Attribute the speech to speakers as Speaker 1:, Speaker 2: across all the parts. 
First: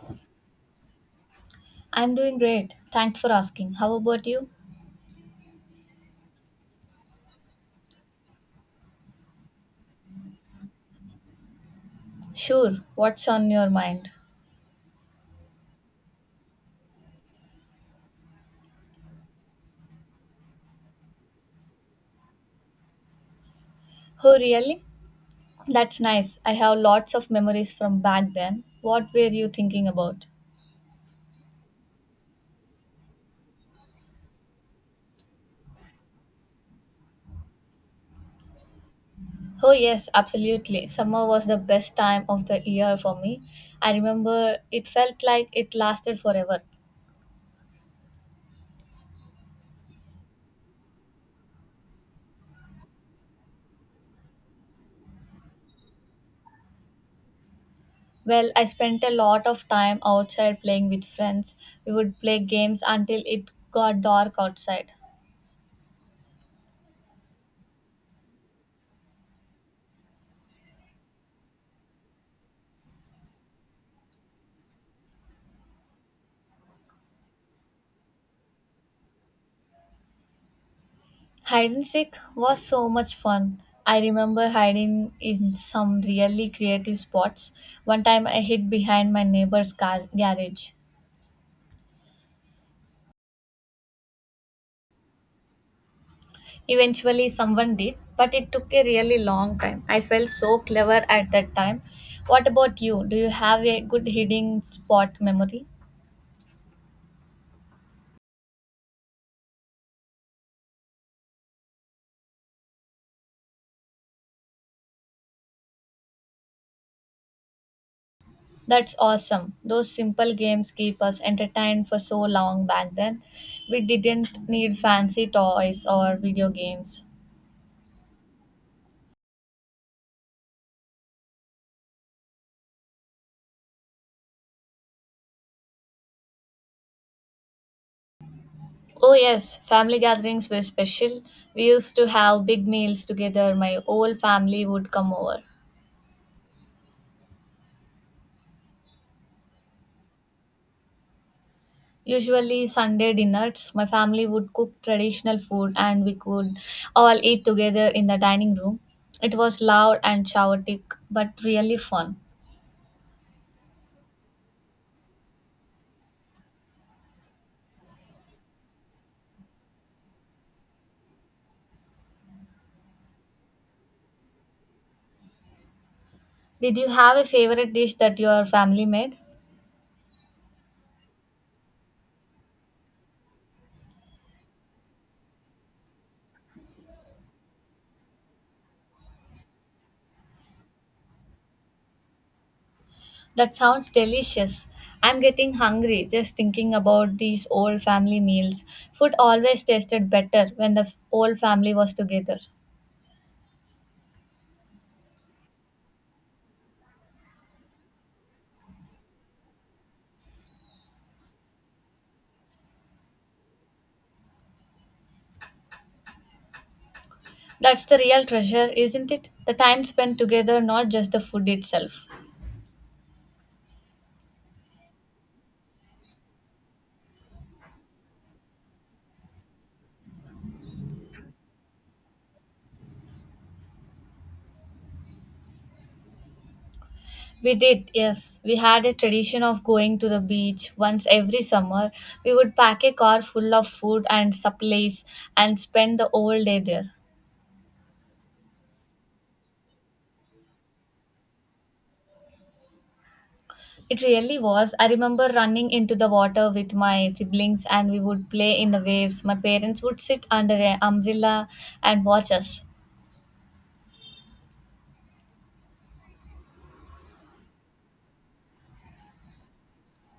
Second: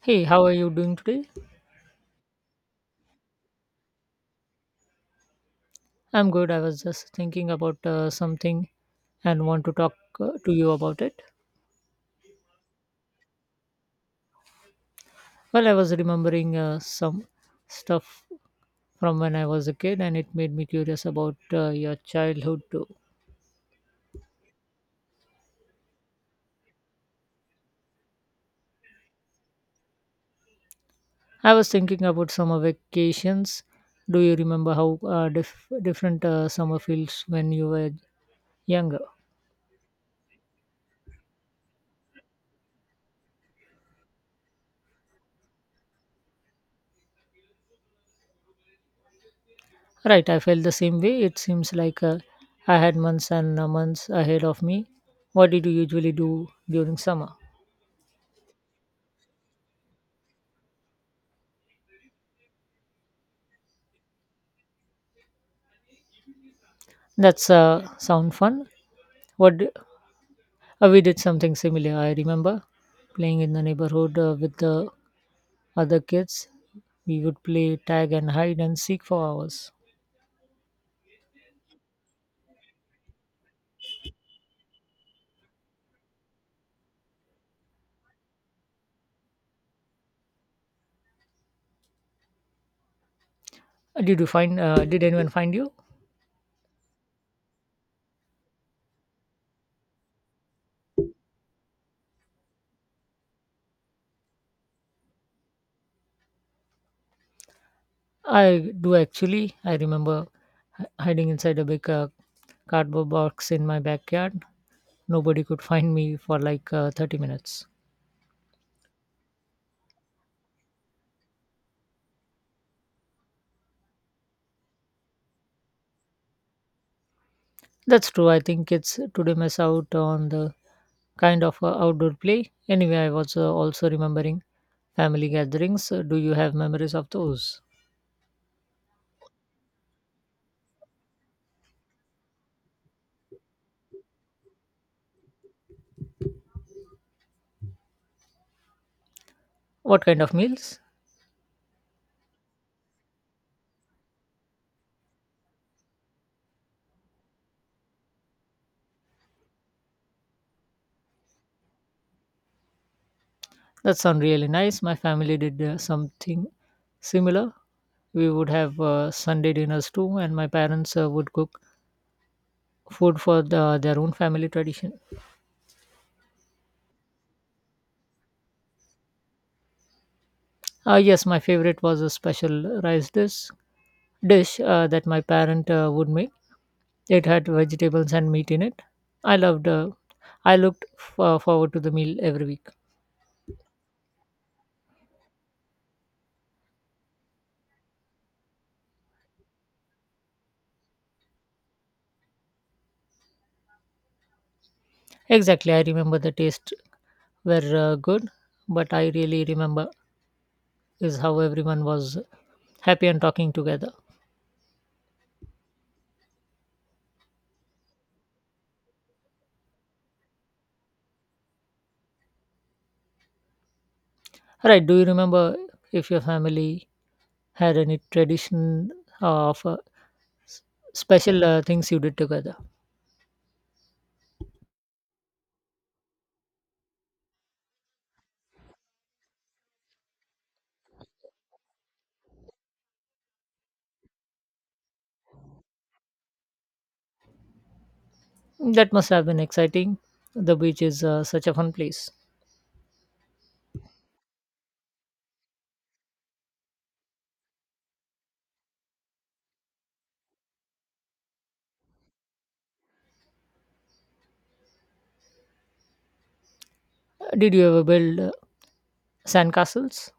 Speaker 1: Hey, how are you doing today?
Speaker 2: I'm doing great. Thanks for asking. How about you?
Speaker 1: I'm good. I was just thinking about something and want to talk to you about it.
Speaker 2: Sure. What's on your mind?
Speaker 1: Well, I was remembering some stuff from when I was a kid and it made me curious about your childhood too.
Speaker 2: Oh, really? That's nice. I have lots of memories from back then. What were you thinking about?
Speaker 1: I was thinking about summer vacations. Do you remember how different summer feels when you were younger?
Speaker 2: Oh, yes, absolutely. Summer was the best time of the year for me. I remember it felt like it lasted forever.
Speaker 1: Right, I felt the same way. It seems like I had months and months ahead of me. What did you usually do during summer?
Speaker 2: Well, I spent a lot of time outside playing with friends. We would play games until it got dark outside.
Speaker 1: That's sound fun. What d- we did something similar. I remember playing in the neighborhood with the other kids. We would play tag and hide and seek for hours.
Speaker 2: Hide and seek was so much fun. I remember hiding in some really creative spots. One time I hid behind my garage.
Speaker 1: Did you find? Did anyone find you?
Speaker 2: Eventually, someone did, but it took a really long time. I felt so clever at that time. What about you? Do you have a good hiding spot memory?
Speaker 1: I do actually. I remember hiding inside a big cardboard box in my backyard. Nobody could find me for like 30 minutes.
Speaker 2: That's awesome. Those simple games keep us entertained for so long back then. We didn't need fancy toys or video games.
Speaker 1: That's true. I think kids today miss out on the kind of outdoor play. Anyway, I was also remembering family gatherings, do you have memories of those?
Speaker 2: Oh, yes, family gatherings were special. We used to have big meals together. My whole family would come over.
Speaker 1: What kind of meals?
Speaker 2: Usually, Sunday dinners, my family would cook traditional food and we could all eat together in the dining room. It was loud and chaotic, but really fun.
Speaker 1: That sound really nice. My family did something similar. We would have Sunday dinners too, and my parents would cook food for their own family tradition.
Speaker 2: Did you have a favorite dish that your family made?
Speaker 1: Yes, my favorite was a special rice dish that my parent would make. It had vegetables and meat in it. I loved. I looked forward to the meal every week.
Speaker 2: That sounds delicious. I'm getting hungry just thinking about these old family meals. Food always tasted better when the whole family was together.
Speaker 1: Exactly, I remember the taste were good, but I really remember is how everyone was happy and talking together.
Speaker 2: That's the real treasure, isn't it? The time spent together, not just the food itself.
Speaker 1: Right? Do you remember if your family had any tradition of s- special things you did together?
Speaker 2: We did, yes. We had a tradition of going to the beach once every summer. We would pack a car full of food and supplies and spend the whole day there.
Speaker 1: That must have been exciting. The beach is such a fun place.
Speaker 2: It really was. I remember running into the water with my siblings and we would play in the waves. My parents would sit under an umbrella and watch us.
Speaker 1: Did you ever build sandcastles?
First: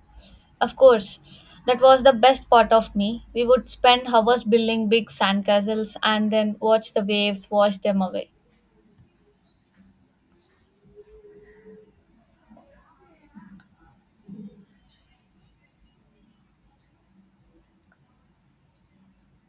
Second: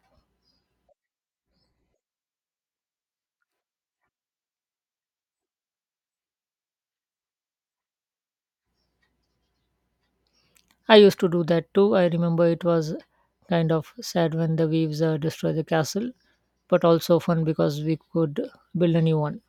Speaker 2: Of course, that was the best part of me. We would spend hours building big sandcastles and then watch the waves wash them away.
Speaker 1: I used to do that too. I remember it was kind of sad when the waves destroyed the castle, but also fun because we could build a new one.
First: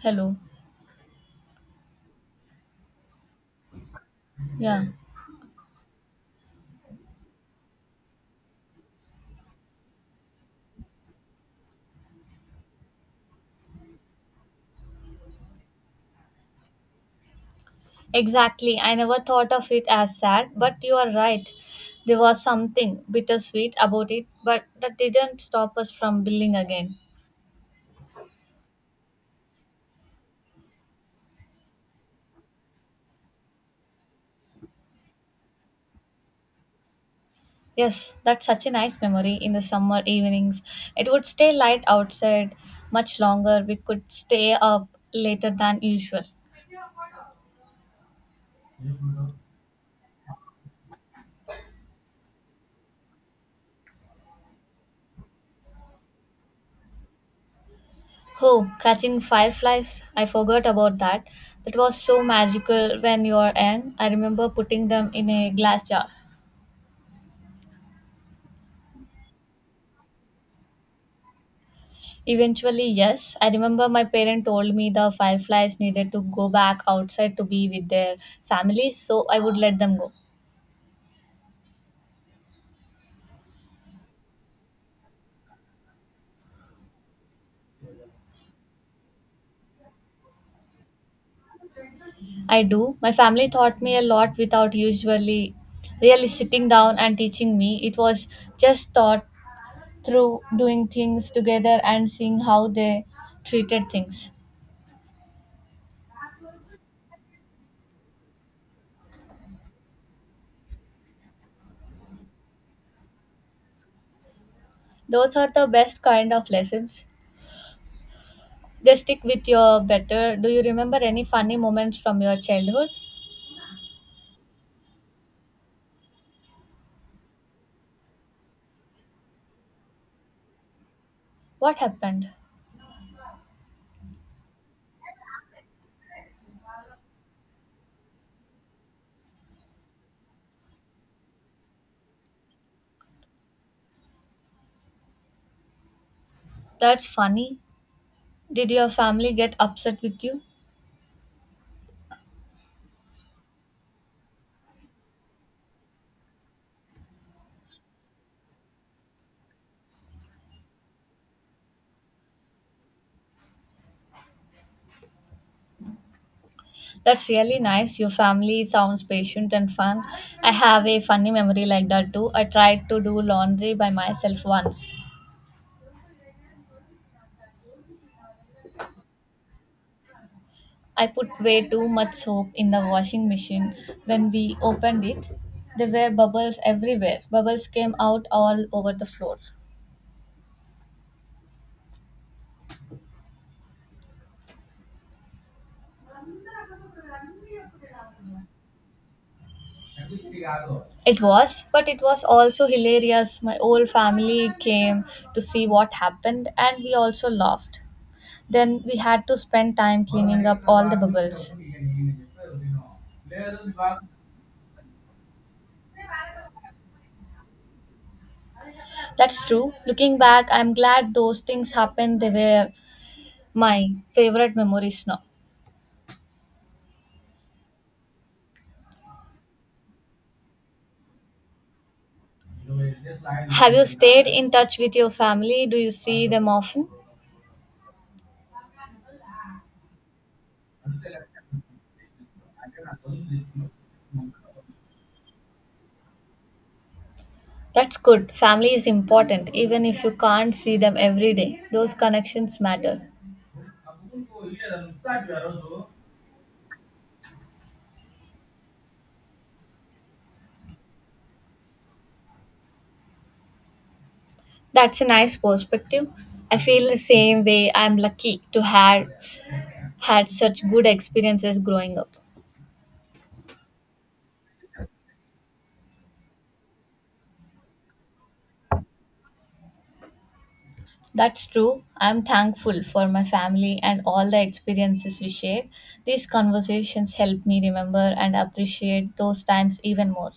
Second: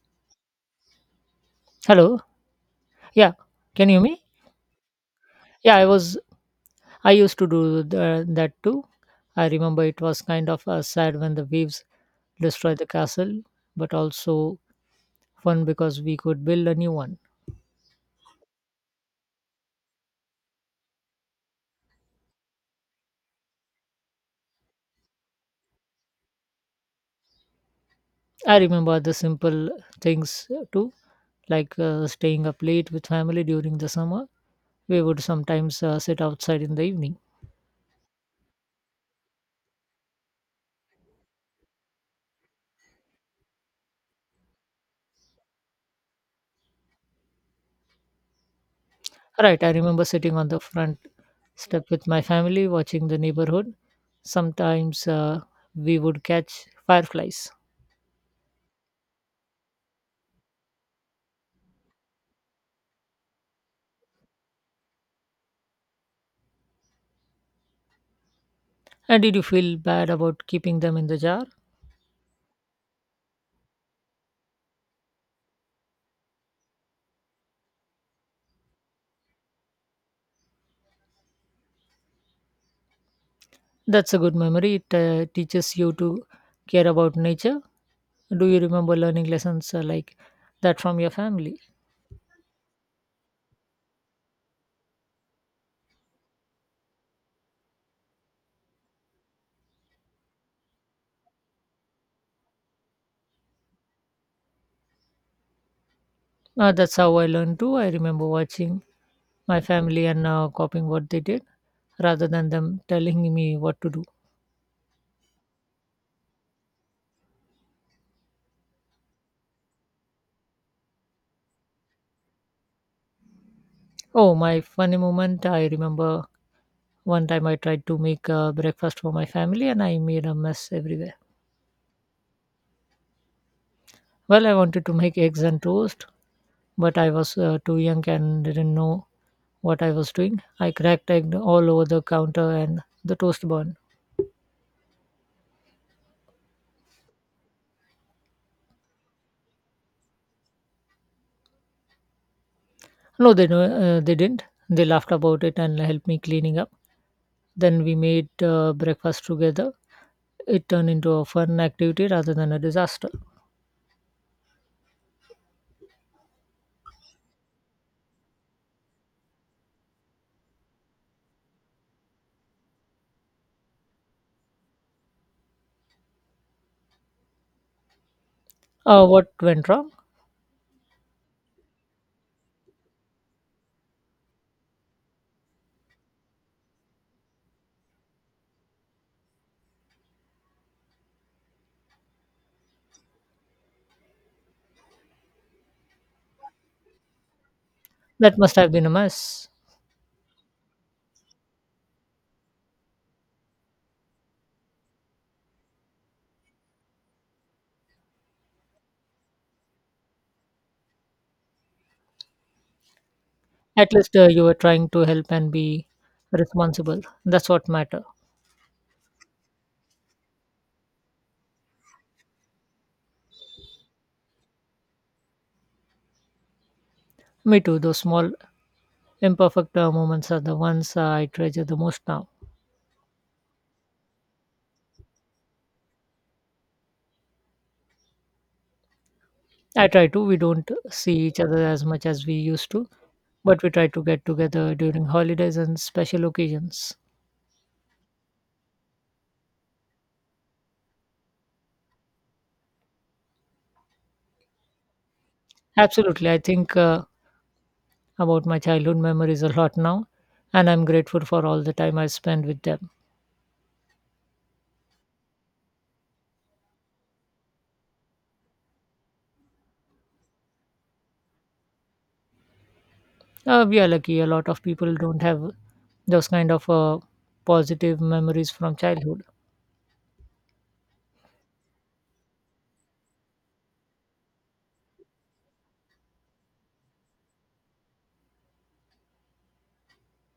Speaker 2: Hello.
Speaker 1: Hello. Yeah. Can you hear me?
Speaker 2: Yeah.
Speaker 1: Yeah, I used to do that too. I remember it was kind of sad when the waves destroyed the castle, but also fun because we could build a new one.
Speaker 2: Exactly. I never thought of it as sad, but you are right. There was something bittersweet about it, but that didn't stop us from building again.
Speaker 1: I remember the simple things too, like staying up late with family during the summer. We would sometimes sit outside in the evening.
Speaker 2: Yes, that's such a nice memory in the summer evenings. It would stay light outside much longer. We could stay up later than usual.
Speaker 1: Right, I remember sitting on the front step with my family watching the neighborhood. Sometimes we would catch fireflies.
Speaker 2: Oh, catching fireflies. I forgot about that. That was so magical when you were young. I remember putting them in a glass jar.
Speaker 1: And did you feel bad about keeping them in the jar?
Speaker 2: Eventually, yes. I remember my parent told me the fireflies needed to go back outside to be with their families, so I would let them go.
Speaker 1: That's a good memory. It teaches you to care about nature. Do you remember learning lessons like that from your family?
Speaker 2: I do. My family taught me a lot without usually really sitting down and teaching me. It was just taught through doing things together and seeing how they treated things.
Speaker 1: That's how I learned too. I remember watching my family and copying what they did rather than them telling me what to do.
Speaker 2: Those are the best kind of lessons. They stick with you better. Do you remember any funny moments from your childhood?
Speaker 1: Oh, my funny moment. I remember one time I tried to make breakfast for my family and I made a mess everywhere.
Speaker 2: What happened?
Speaker 1: Well, I wanted to make eggs and toast, but I was too young and didn't know what I was doing. I cracked egg all over the counter and the toast burned.
Speaker 2: That's funny. Did your family get upset with you?
Speaker 1: No, they didn't. They laughed about it and helped me cleaning up. Then we made breakfast together. It turned into a fun activity rather than a disaster.
Speaker 2: That's really nice. Your family sounds patient and fun. I have a funny memory like that too. I tried to do laundry by myself once.
Speaker 1: What went wrong?
Speaker 2: I put way too much soap in the washing machine. When we opened it, there were bubbles everywhere. Bubbles came out all over the floor.
Speaker 1: That must have been a mess.
Speaker 2: It was, but it was also hilarious. My whole family came to see what happened and we also laughed. Then we had to spend time cleaning up all the bubbles.
Speaker 1: At least you were trying to help and be responsible. That's what matters.
Speaker 2: That's true. Looking back, I'm glad those things happened. They were my favorite memories now.
Speaker 1: Me too. Those small, imperfect moments are the ones I treasure the most now.
Speaker 2: Have you stayed in touch with your family? Do you see them often?
Speaker 1: I try to. We don't see each other as much as we used to, but we try to get together during holidays and special occasions.
Speaker 2: That's good. Family is important, even if you can't see them every day. Those connections matter.
Speaker 1: Absolutely. I think about my childhood memories a lot now, and I'm grateful for all the time I spent with them.
Speaker 2: That's a nice perspective. I feel the same way. I'm lucky to have had such good experiences growing up.
Speaker 1: We are lucky. A lot of people don't have those kind of positive memories from childhood.
Speaker 2: That's true. I'm thankful for my family and all the experiences we share. These conversations help me remember and appreciate those times even more.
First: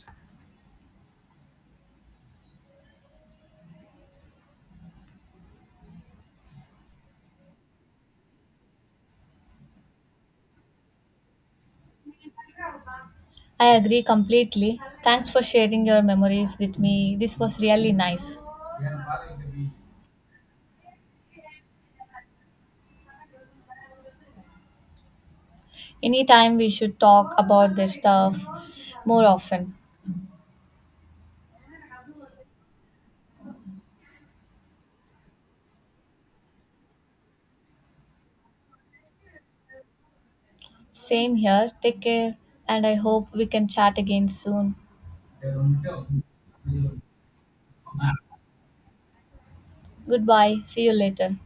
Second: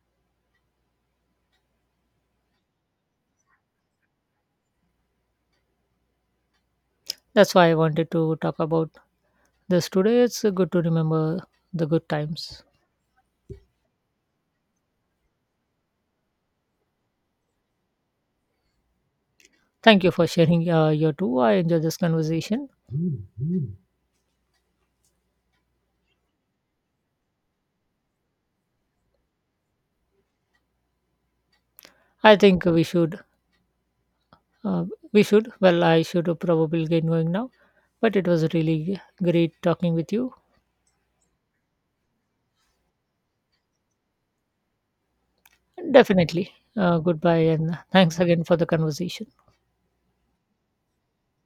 Speaker 1: That's why I wanted to talk about this today. It's good to remember the good times.
Speaker 2: I agree completely. Thanks for sharing your memories with me. This was really nice.
Speaker 1: Thank you for sharing your two. I enjoyed this conversation.
Speaker 2: Anytime we should talk about this stuff more often.
Speaker 1: I think we should, uh, we should. Well, I should probably get going now, but it was really great talking with you.
Speaker 2: Same here. Take care, and I hope we can chat again soon.
Speaker 1: Definitely. Goodbye and thanks again for the conversation.
Speaker 2: Goodbye. See you later.